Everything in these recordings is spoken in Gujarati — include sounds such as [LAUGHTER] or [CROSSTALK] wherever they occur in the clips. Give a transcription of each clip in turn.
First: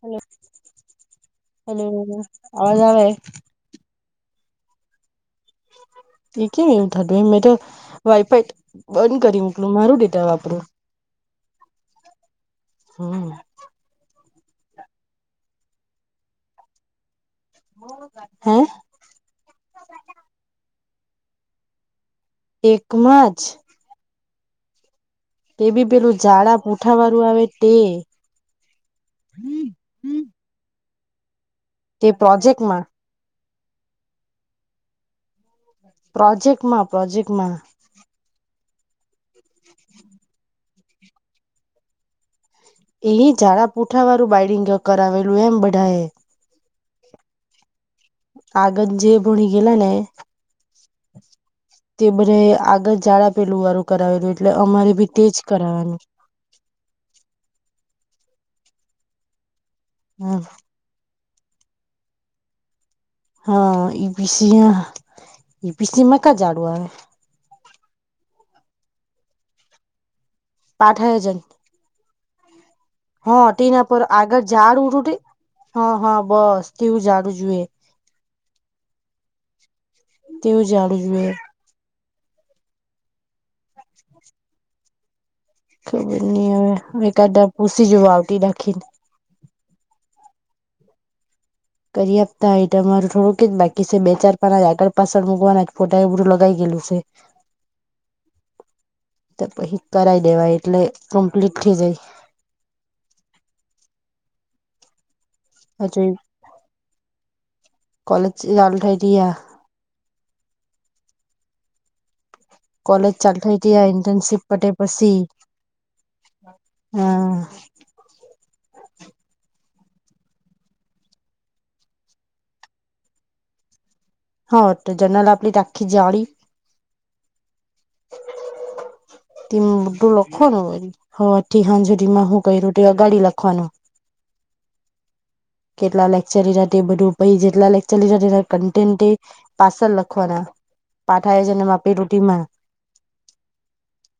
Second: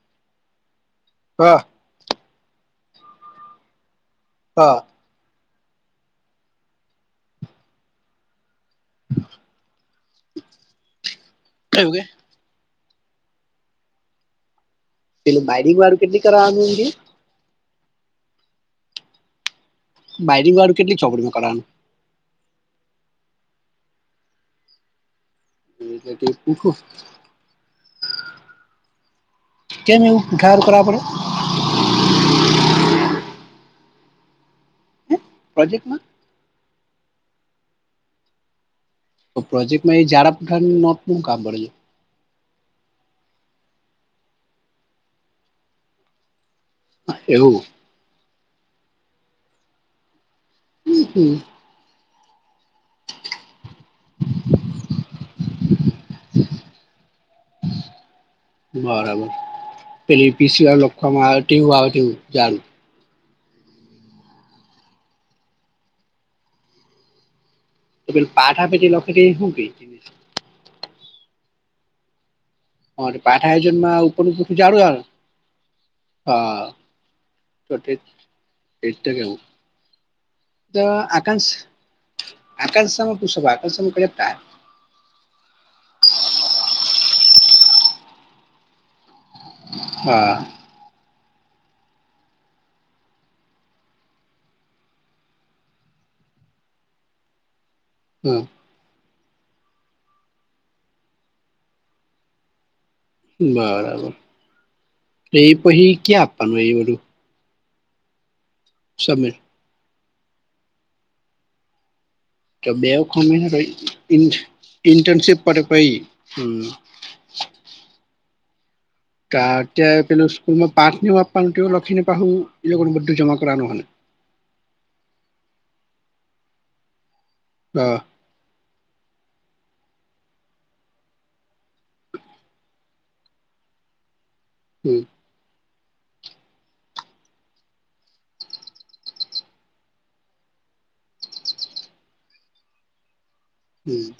હલ્લો. હા. હમ્મ અવાજ આવે. હા. એ કેમ એવું થતું એમ મેં તો વાઈફાઈ બંધ કરી મોકલું મારું ડેટા વાપરો. થવું કે. હમ. પેલુ માઇનિંગ વારૂ ખેતી આવે એ. હમ. બાયરિંગ વાળું ખેતી ચોપડીમાં કરવાવાનું. એકમાં જ. તે બી એટલે પેલું કે ઝાડા પૂઠું પૂઠા વાળું આવે તે. કેમ એવું ખર કરવા પડે. તે પ્રોજેક્ટમાં. પ્રોજેક્ટ માં. પ્રોજેક્ટમાં પ્રોજેક્ટમાં. તો પ્રોજેક્ટમાં ઝડાપુઠાની નોટ કામ પડે છે. એ ઝાડા પુઠા વાળું બાઈડિંગ કરાવેલું એમ બધા એ. એવું. આગંદ જેે ભણી ગેયલા ને. હમ હમ. તે બધ આગળ જાઝડા પેલું વારું કરાવેલું એટલે અમારે ભી તેજ કરાવવાનું. બરાબર પેલી પીછી વારો. કમા આવું જાાલું. હા ઈ પીસી ઈ પીસીમાં કા જાડુ આવે. તો પેલુ પાઠ આપે તે લખે તે હું કેય? પાઠાય જાય. હો પાઠ તે ના પર આયોજનમાં ઉપરનું આગળ પૂઠું ઝાડ જાડું આવે હુતું તેહા હા બસ તેવું ઝાડું જુએ એટે કેવું? તેવું તો ઝાડું જોઈએ આકાંક્ષ. આકાંક્ષ સામા પુછો આકાશ ન પોયોગતા. ખબર નહી હવે એકાદા પૂસી જવા આવતી દાખીન હા. કરી આપતા હોય. તમારું થોડું ક જ બાકી છે બે ચાર પાના આગળ પાછળ મકવાના ફોટા એ બધું લગાય ગેલું છે. હમ. તો પછી કરાઈ દેવા એટલે કમ્પ્લીટ થઈ જાય. બરાબર. એ પછી હજુ ક્યા આપવાનું એ બધું? કોલેજ જાલુ થાઈ રિયા સબમિટ તો બે કોલેજ ચાલુ થઈ ત્યાં ઇન્ટર્નશીપ પટે પછી ઇન્ટર્નશીપ પર પઈ હમ હા કા ક્યાં પેલુ સ્કુલ નું પાઠ ને એવું આપવાનું તેઉ લખીને પાહું એ લોકોનું બધું જમા કરવાનું અહેને? હા તો જનલ આપી આખી જાળી હા. ઈમાં બધું લખવાનું વરી, હવાર થી હાંજ સુધી માં હુ કર્યું તે અગાડી લખવાનું. હમ. કેટલા લેક્ચર લીધા બધું પહિ કેટલા લેક્ચર લીધા તે કન્ટેન્ટ પાસલ લખવાના પાઠાયજન અને માપી રૂટીમાં હમ.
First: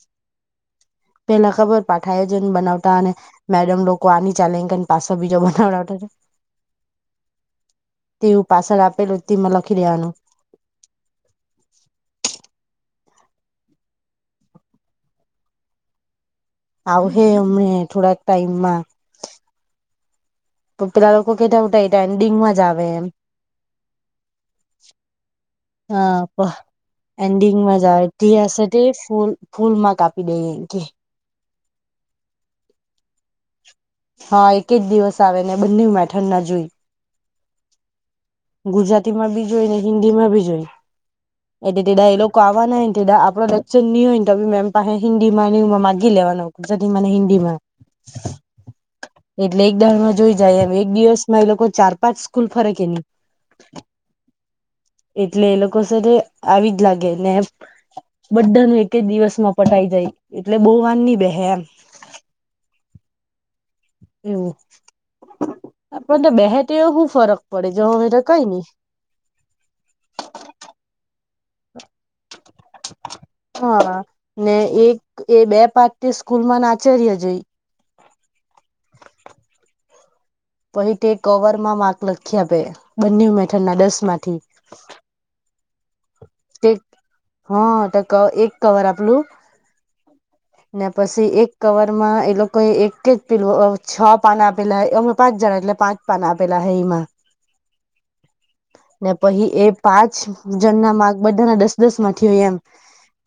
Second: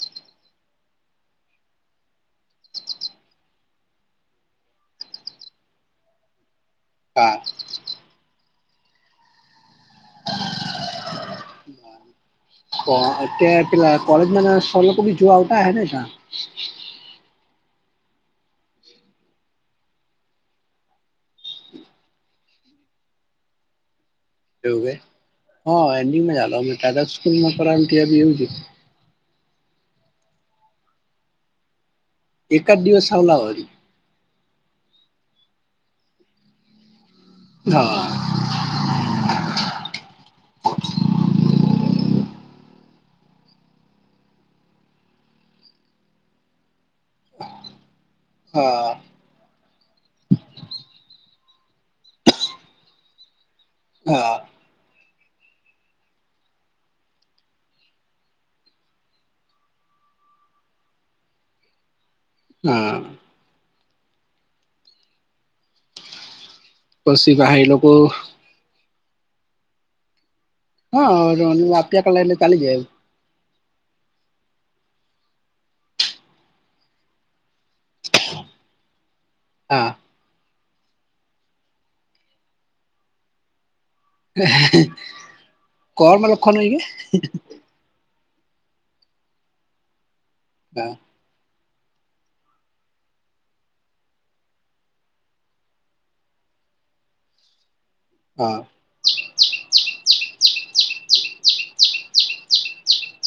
પેલા ખબર પાઠાયજન બનાવતા અને મેડમ લોકો આ ની ચાલે ઈન કરી પાછો બીજો બનાવડાવતા. હા. તેવું પાછળ આપેલું તેમાં લખી દેવાનું. [INAUDIBLE] કોતે પેલા કોલેજ ના સર લોકો બી જોવા આવતા અહે ને તા. આવ હે અમે થોડાક ટાઈમમાં. તો પેલા લોકો કેતા ઉતા એન્ડિંગ માં જ આવે એમ. એવુ એ. હા ફ સ્કૂલમાં એન્ડિંગમાં જ કરવાનું આવે ત્યાં બી ટી એવું આર જ સી ટી ફૂલ. ફૂલ માંકૅ આપી દઈએ એ કે. એકદ દિવસ આવલા વરી. હા એક જ દિવસ આવે ને બંનેમાં ઠંડા જોઈ. હા. ગુજરાતી માં બી જોઈ ને હિન્દીમાં બી જોઈ. [INAUDIBLE] [UNINTELLIGIBLE] તે ડડ ડાયલોક આવવાના હોય ને તે દાળ આપડો ચુની ની હોય ને તો મેમ પાહે હિન્દી માં માગી લેવાનું. ગુજરાતી માં ને હિદીમાં. હા. એટલે એક દરવાજ એ જોય એક દિવસ માં એ લોકો ચાર પાંચ સ્કૂલ ફરે કે નહી. હા. એટલે એ લોકો સરે આવી જ લાગે ને બધા નું એક જ દિવસ માં પટાઈ જાય, એટલે બોવ વાર ની બેહે એમ. હા. એવું આપણતો બેહે તેહું હું પછી ફરક પાહા એ પડે લોકો જોહું હોય તો કઈ ની. હા આ આપ્યા કલા એ ચાલીજા હા ને એક એ બે પાારથી સ્કૂલમાં નાચરય જઈ. હા. પહિ તે કવર માં માર્ક લખી આપે બંને મેથડ ના દસ માક. કોરમાં લખવાનું તે હોય કે. હા તો ક એક કવર આપલું્ ને હા પછી એક. કવર માં એ લોકો એક જ પીલું છ પાના પેલા અમે પાંચ જણા એટલે પાંચ પાના આપેલ હે એમાં. હા. ને પછી એ પાંચ જણ ના માર્ગ બધાના દસ દસ માંથી હોય એમ.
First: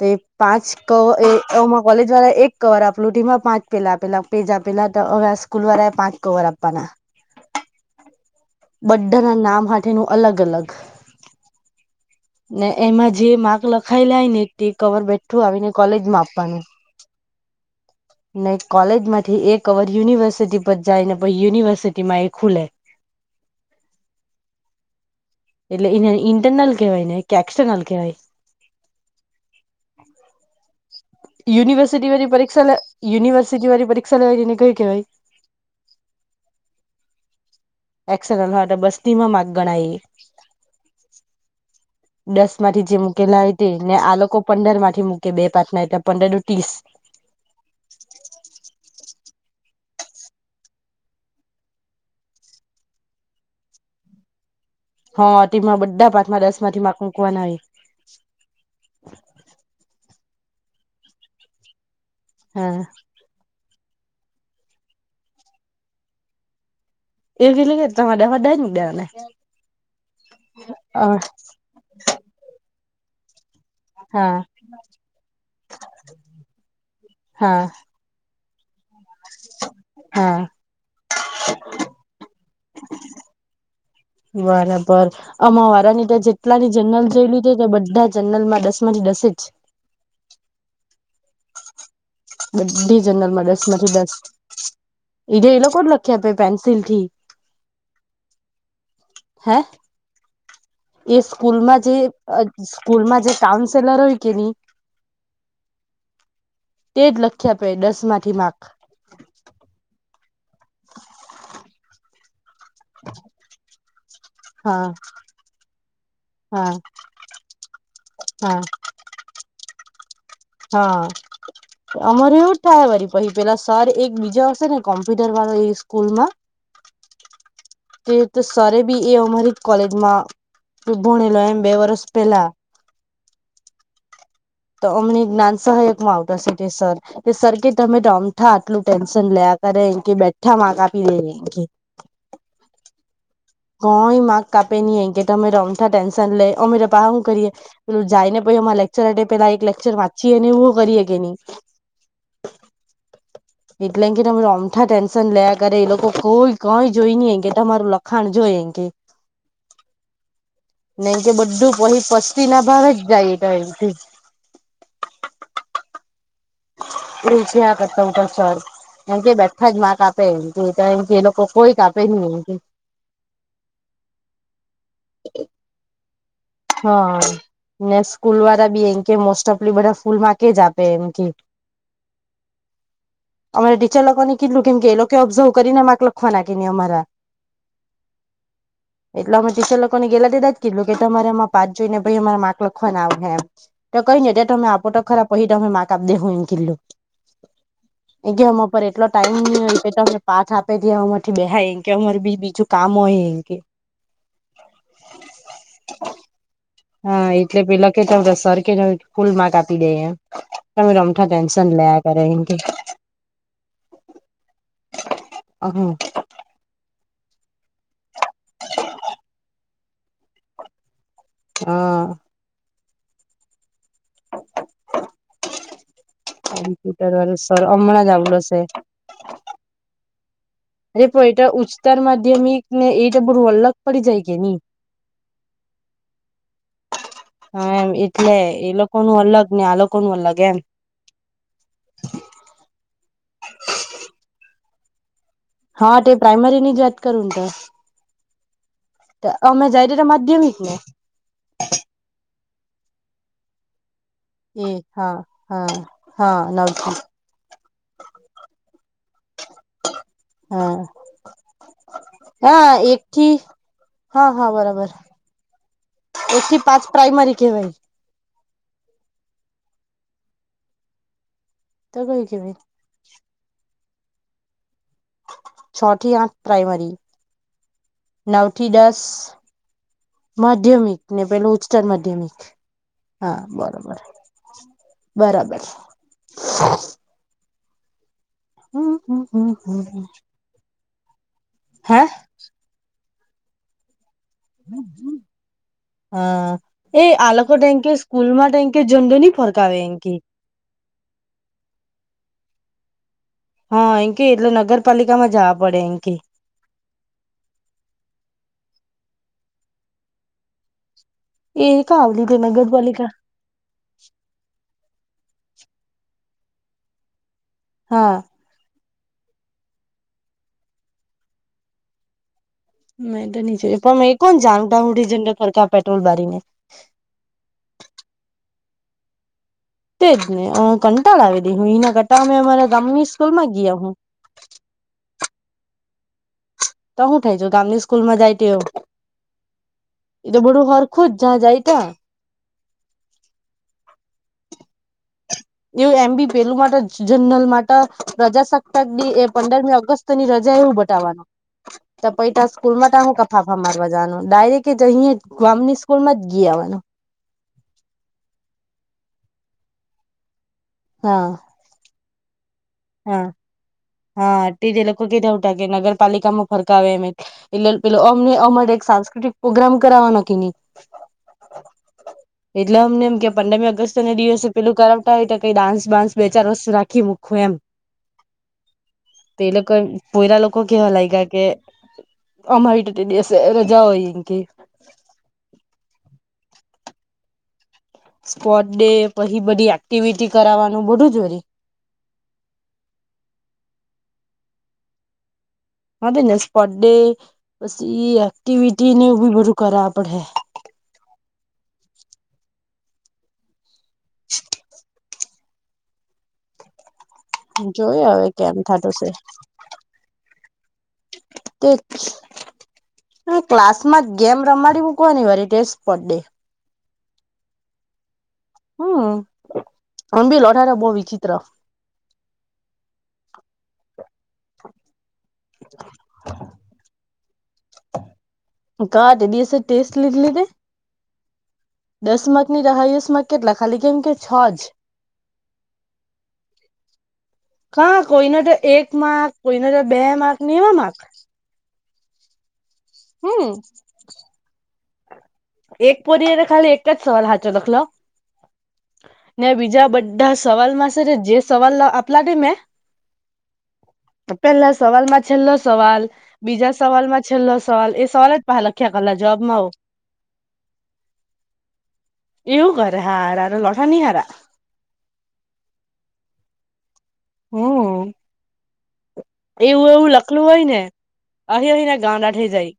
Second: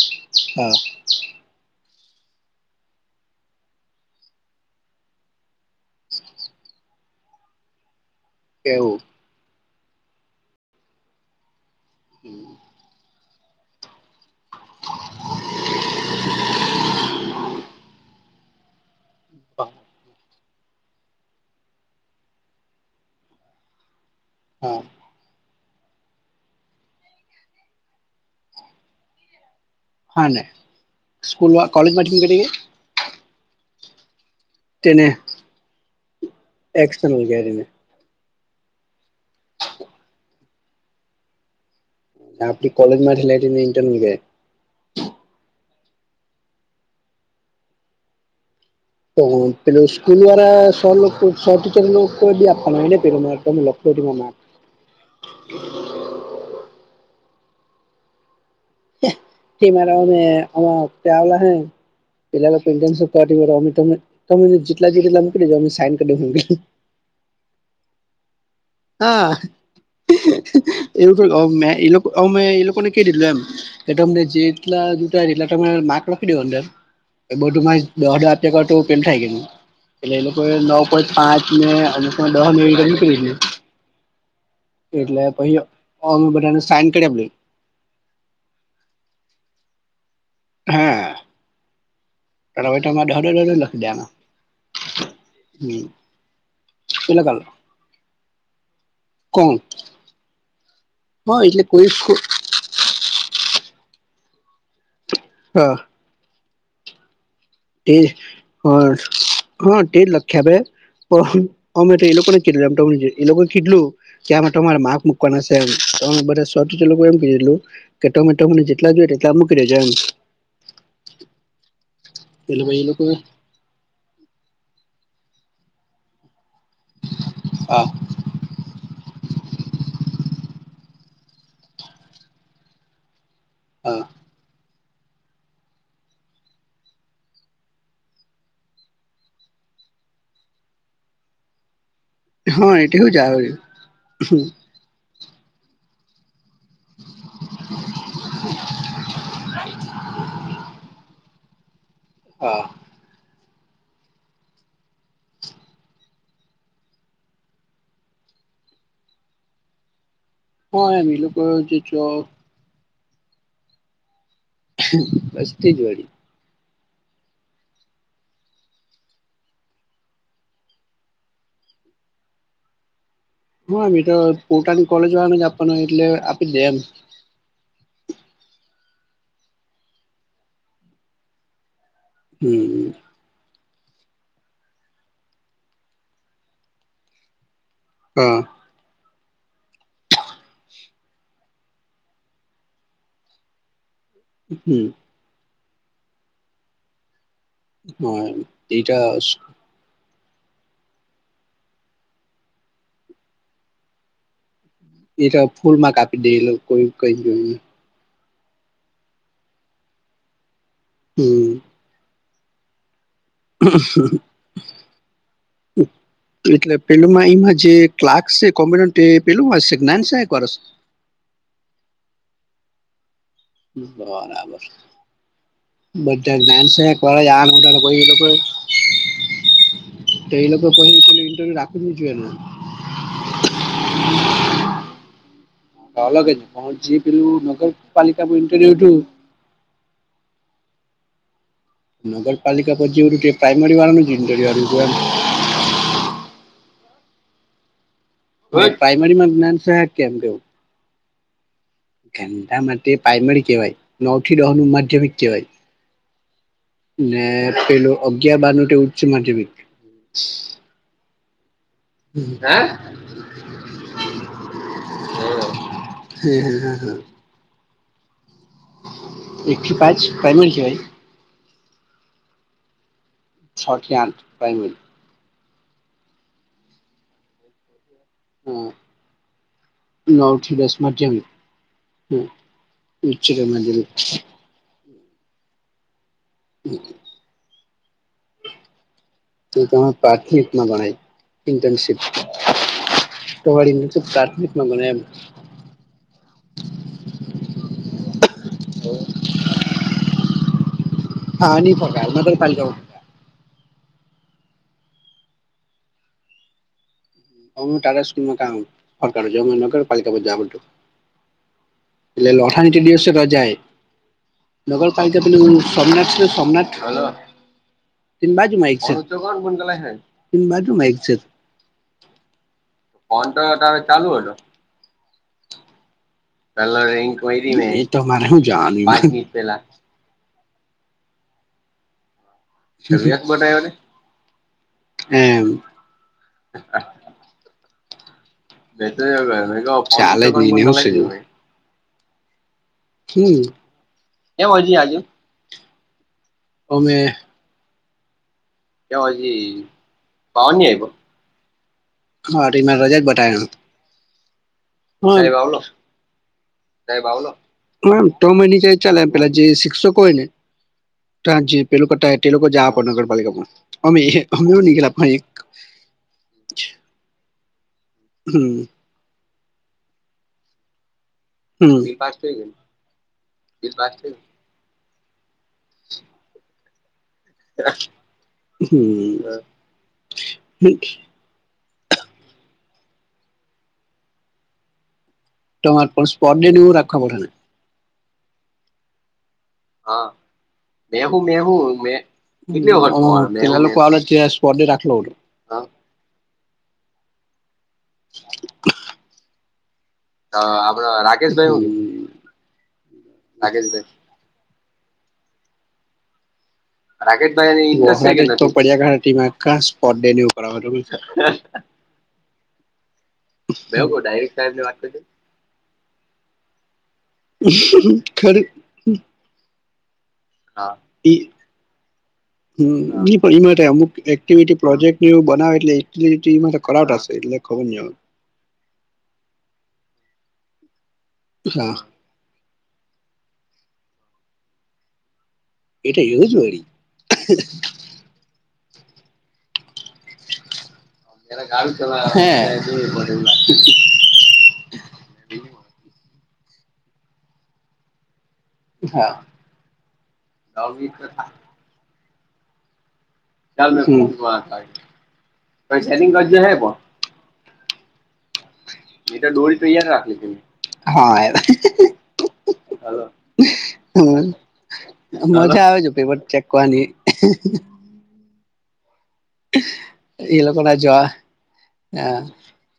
તે પાંચ હા ક એ. માં કોલેજ દ્વારા એક કવર આપલું એમાં પાંચ પેજ આપેલા પેજ આપેલા્યાસ. સ્કૂલ વાળા એ પાંચ કવર આપવાના. એવું બધા ના નામ હાથેનું અલગ અલગ. ને એમાં જે માર્ક લખાયેલાય ને તે કવર બેઠું આવીને કોલેજ માં આપવાનું. [INAUDIBLE] [UNINTELLIGIBLE] [INAUDIBLE] ન કોલેજ માંથી એક કવર યુનિવર્સિટી પછ જાય ને પછ યુનિવર્સિટી માં એ ખુલે હા. એટલે એને ઇન્ટરનલ કેહેવાય ને કે એક્સટર્નલ કેહેવાય. હા ને. સ્કૂલ કોલેજ યુનિવર્સિટી માંથી વાળી નીકળી ગઈ પરીક્ષા યુનિવર્સિટી વાળી પરીક્ષા લેવાને અને કઈ કેવાય. તેને એક્સટર્નલ ગેરીને. એક્ટર્નલ હા બસ્તીમાં માગ ગણાય દસ આપડી માંથી જે કોલેજ મૂકેલા હોય લઈને તે ને ઇન્ટરનલ આ ગેરી લોકો પંદર માંથી મૂકી બે પાચ ના એટલે પંદર નું ત્રીસ. તો પેલુ સ્કૂલ વાળા સર લોકો, સર ટીચર લોકો નું કોડ બી આપવા ન હોય? હ, તેમાં બધા ભાતમાં દસ માંથી માર્ક મૂકવા ના હોય. [UNINTELLIGIBLE] [INAUDIBLE] તો અમે હા તમે તમે જેટલા જેટલા મુકી દેજો અમે સાઈન કરીક. એવી [UNINTELLIGIBLE] [INAUDIBLE] હા હા એવું મે લવ મેં એ લોકોને કઈ દીધું એમ. કે તમને હા જેટલા એટલા તમે માર્ક લખી દો, અંદર હા બધુંમાં. દસ હજાર ટકા તો પેન થાય ગયું, એટલે એ હા લોકો એ નવું. કોઈ પાંચ મે અને કોઈ મે નીકળી દઉં. બરાબર, અમા વારાની ત્યા અમે બધાને જેટલાની સાઈન કરી જનરલ આપેલી જોયેલી. તો બધા જનરલમાં દસ માંથી દસ જ. હા. હવે બધી તમારે દહ જનલ દહ માં દહ દસ લખી માંથી દેવાના દસ ઈંટો એ લોકો જ હમ લખી આપે, પેન્સિલ થી. પેલા કાલ હે કોણ? એ હા એટલે સ્કૂલમાં કોઈ જે સ્કૂલમાં જે કાઉન્સેલર હોય કે ની? હા. તે જ લખી આપે. એ દસ માંથી માર્ક હા. હા, તે જ લખી આપે, પણ અમે તો એ લોકોને કીધુ એમ થવું જોઇએ, એ લોકો કીધેલું. ત્યાં તમારે હા માપ મૂકવાના છે એમ હા બધા એમ કીધેલું. કે તમેં હા તમને જેટલા જોઈએ એટલા મૂકી દેજો એમ. હા, અમારે એવુ જ એટલે એ થાય લોકો પછી. પેલા સર એક બીજા હશે ને, કોમ્પ્યુટર વાળા એ સ્કૂલ માં? હા. તે તો સર એ બી એ અમારી કોલેજમાં ભણેલા, એમ બે વર્ષ પેલા. હા. તો અમને જ્ઞાન સહાયક માં આવતા સીટી સર. સર કે, તમે અમથા આટલું ટેન્શન લીયા કરે એ કે બેઠા માં આપી લે. હા, એટલું જ આવે. કોઈ માક કાપે નહીં એ કે, તમે રમતા ટેન્શન લે, અમે તો પાહા શું કરીએ? પેલું જાય ને, પછી એમા લેક્ચર આવે. પેલા એક લેક્ચર વાંચીએ અને એવું કરીએ કે નહીં? હા. એટલે કે તમે ઓમઠા ટેન્શન લેયા કરે, એ લોકો કોઈ કંઈ જોઈ ન એ કે તમારું લખાણ જોય એ કે? હ, એમ એ ને કે લોકો બધું જે પહી પસ્તી ના, ભાવ જ જાય એટો એમ. બસ્તી જ વળડી. લછ આખત ઉન્ટાર સરાર [UNINTELLIGIBLE] એમ કે બેઠા જ મા કે આપે, એમ કેમ કે એ લોકો કોઈ કાપે નહીં એમ કે. હા, મેં તો પોતાની કોલેજ વાળાને જ આપવાનું, એટલે આપી દે એમ હા ને, સ્કૂલ વાળા બી એમ કે, મોસ્ટ ઓફલી બધા સ્કૂલ માં કે જ આપે એમ કે. હમ. અમારા ટીચર લોકોને કેટલું, કેમ કે એ લોકો ઓબ્ઝર્વ કરીને માગ લખવા નાખી ને અમારા. હા. એટલે અમે ટીચર લોકોને ગેલા તે જ દિવસે કીધું કે, તમારે પાત જોઈને, ભાઈ, અમારે માર્ક લખવાના આવે હેમ તો કઈ ને, એટ તમે હમ આપો તો ખરા. પછી તો અમે મા કાપી દેવું એમ કીધુ, હા એ એમ કે એ પર એટલો એટા ટાઈમ. પાઠ આપે તે અમારાથી થાય, એ કે અમારે બી બીજું કામ હોય એ કે. એ તો ફૂલ માં કાપી દેવું. હા, એટલે પેલા કેતા સર કે ફૂલ માર્ક આપી દે એમ. તમે અમઠા હમ ટેન્શન લિયા કરે. હા. હ એટલે પેલુંમાં ઈમાં જે ક્લાકસ છે કોમુનેન્ટ તે પેલું હશે ગ્નાન છે એક વર્ષ. હા. બરાબર. બધાન છે એક કોમ્પ્યુટર વાર જ વાળું સર ઉ હમણાં કોઈ જ લોકો આવલો [INAUDIBLE] છે તે એ લોકો પ અરે પ એટ ઉચતાર માધ્યમિકને એ બુધુ અલગ પડી જાય કે ની? અલગજ હો જે પેલું નગરપાલિકા નુ ઇન્ટિરિયર જોયું અલગને આ લોક કોણ વાર લગેમ. નગરપાલિકા પછી જોયુક પ્રાઈમરી વાળા નુ ઇન્ટરવ્યૂ આલ્યુંતુ એમ હા તો પ્રાઇમરીનીજ વાત કરું તો. હતું એમ અને તો પ્રાઇમરીમાં જ્ઞાન અમે સહાયક જાય તેતો માધ્યમિક ને. એમ તે માટે પ્રાયમરી કહેવાય, નવ થી દહ નું એ માધ્યમિક હા કહેવાય. હા હા નવ થી ને પેલું અગિયાર બારનું ઉચ્ચ માધ્યમિક. હા હા એકી હા હા બરાબર. એથી પાંચ હ પ્રાઇમરી કેવાય એકથી પાંચ પ્રાઈમરી કેવાય? તો કયું કેવાય? છ થી આઠ પ્રાઈમરી. છ થી આઠ પ્રાઇમરી નવ થી દસ નવ થી દસ માધ્યમિક ને પેલું ઉચ્ચતર માધ્યમિક હા ઉચ્ચતર માધ્યમિક બરોબર. બરાબર. હમ્મ હમ્મ તો તમે પ્રારથમિકમાં ભણાય ઇન્ટર્નશીપ. હે તમારી મિન્સિક પ્રારથમિકમાં ભણે એમ હા એ આલોકો તો એમ કે સ્કૂલમાં એમકે જનરલી ફરતા રહે એમ કે હાની પહોંચાય નગર પાલીકાઓ હા એમકે એટલે નગરપાલિકામાં જવા પડે એમકે અમુ તારામાં કામ પણ કરે જેવુ હુ નગર પાલિકા બાજુ જાવુ છુ. એ કા આવલી એટલે તે લહાણ એ નગરપાલિકા દિવસે રજા એ. નગર પાલિકા પેલુ સોમનાથ છેને સોમનાથ હા એની બાજુમા એક્ઝેક્ટ, એની બાજુમા એક્ઝેક્ટ. [INAUDIBLE] મેં તો નહી તારો જોયુ, પણ ચાલુ મેં હતો કોણ જાહૂ ત્યાં હુધીને ઝડર ફરકા પેટ્રોલ બારી ને. પેલા રિંગ કૈરીને, ઈ પેલા તેજ ને, અ કંટાડો આવે દહું ના કરતા અમે અમારા ગામની શરૂિયાત સ્કૂલમાં બનાયાને, ગયા હું એમ તો હું થાય જો ગામ ની સ્કૂલ માં જાય તેઓ, મે તો એવું કહ્યું તે મે કહ્યું ફોન ઊંચો કર તો મને લઈ બડું હરખું જવું જ જ્યાં જાય તા. હમ્મ એમ હજી આજુ એવું એમ બી પેલું માટે જનરલ માટે પ્રજા શક્ત તક કેમ ડી એ હજી પંદરમી ઓગસ્ટત ની પાવન રજા એવું આયવો બતાવવાનું. તો પછી હા ત્યાં તો સ્કૂલ એમાં માં રજા જ તાહું કા બતાવ્યો ફાફા મારવા જવાનું. ડાયરેક જ અહીંયાજ ગામની સ્કૂલ માં જી આવવાનું. એ બાવલો, હમ્મ તોમેની જાય ચાલે પેલા જે શિક્ષકો હોય ને હા. ત્યાં જે એલોકા ત્યાં તે લોકો જાઆપ હા નગરપાલિકામાં, અમે એ અમે નિગેલા ભાઈ જે નગરપાલિકામાં ફરતા હોય એમ એક, એટલે અમને હમ અમારે હમ એક સાંસ્કૃતિક પ્રોગ્રામ કરાવાના કે ની હમ એટલે અમને એમ કે પંદરમી ઓગસ્ટના દિવસે પેલું કરવતા હોય તો, કઈ ડાન્સ બાન્સ બે ચાર વર્ષ રાખી મૂકહે એમ. હમ્મ તે લોકો પઈરા લોકો કહેવા લાગ્યા કે. અમારી તો ટે દિવસે રજા હોય એમ કે તમાર પણ સ્પર્ડે નેવું રાખવા પડે હે ને સ્પોર્ટ ડે પછી બધી એક્ટિવિટી કરાવવાનું બધું જ વરી ઓ મે [INAUDIBLE] હ તે જ નેે સ્પટડે પસી એક્ટિવિટી ને એ બી બધું કરવા પડહે અ આપડ રાકેશભાઈ હું રાકેશભાઈ [INAUDIBLE] જોય રાકેે હવે તો કેમ થતું છે પડિયા ગા સ્પોટ ડે ને એવું કરાવ બરોબર છે તે જ મેહુલ ક્લાસમાં જ ડાયરેક્ટ ગેમ સાહેબ ને વાત રમાડી કરજે મૂકવાની વરી તે સ્ટપોટ ડે ખરુ હમ અંબી લોઠા હા ત બો ઈ વિચિત્ર હમ ઈ પણ એમાં તે અમુક [UNINTELLIGIBLE] ટીવીટી પ્રોજેક્ટવ નેવુ બનાવે એટલે્ટટીમાં ત કરાવતા શે એટલે ખબર ની હ કા તે દિવસે ટેસ્ટ લીધલી તે હા. દસ માકની હાયસ માંક કેટલા ખાલી કેમ કે છ જ એટ એવુજ વળી કા કોઈને તો એક માર્ક કોઈને તો બે માર્ક નેવા માક હે હમ [UNINTELLIGIBLE] એક પોરીએ ત ખાલી એક જ સવાલ હાચો લખલો ને બીજા બધા સવાલમાં છે, જે સવાલ આપલા મેં પેલા હા સવાલમાં છેલ્લો સવાલ બીજા સવાલમાં છેલ્લ સવાલ એ સવાલ જ પાહા અલ એ તો ડોલ તયાયા રાખલી તમે હા એવું કરે હારાર લઠા નીહારા મજા આવે છે, પેપર ચેકવાની હમ એવું એવું એ લખલું લોકો હોય ના ને જોવા અહી અહીને હા ગાડા થય જાય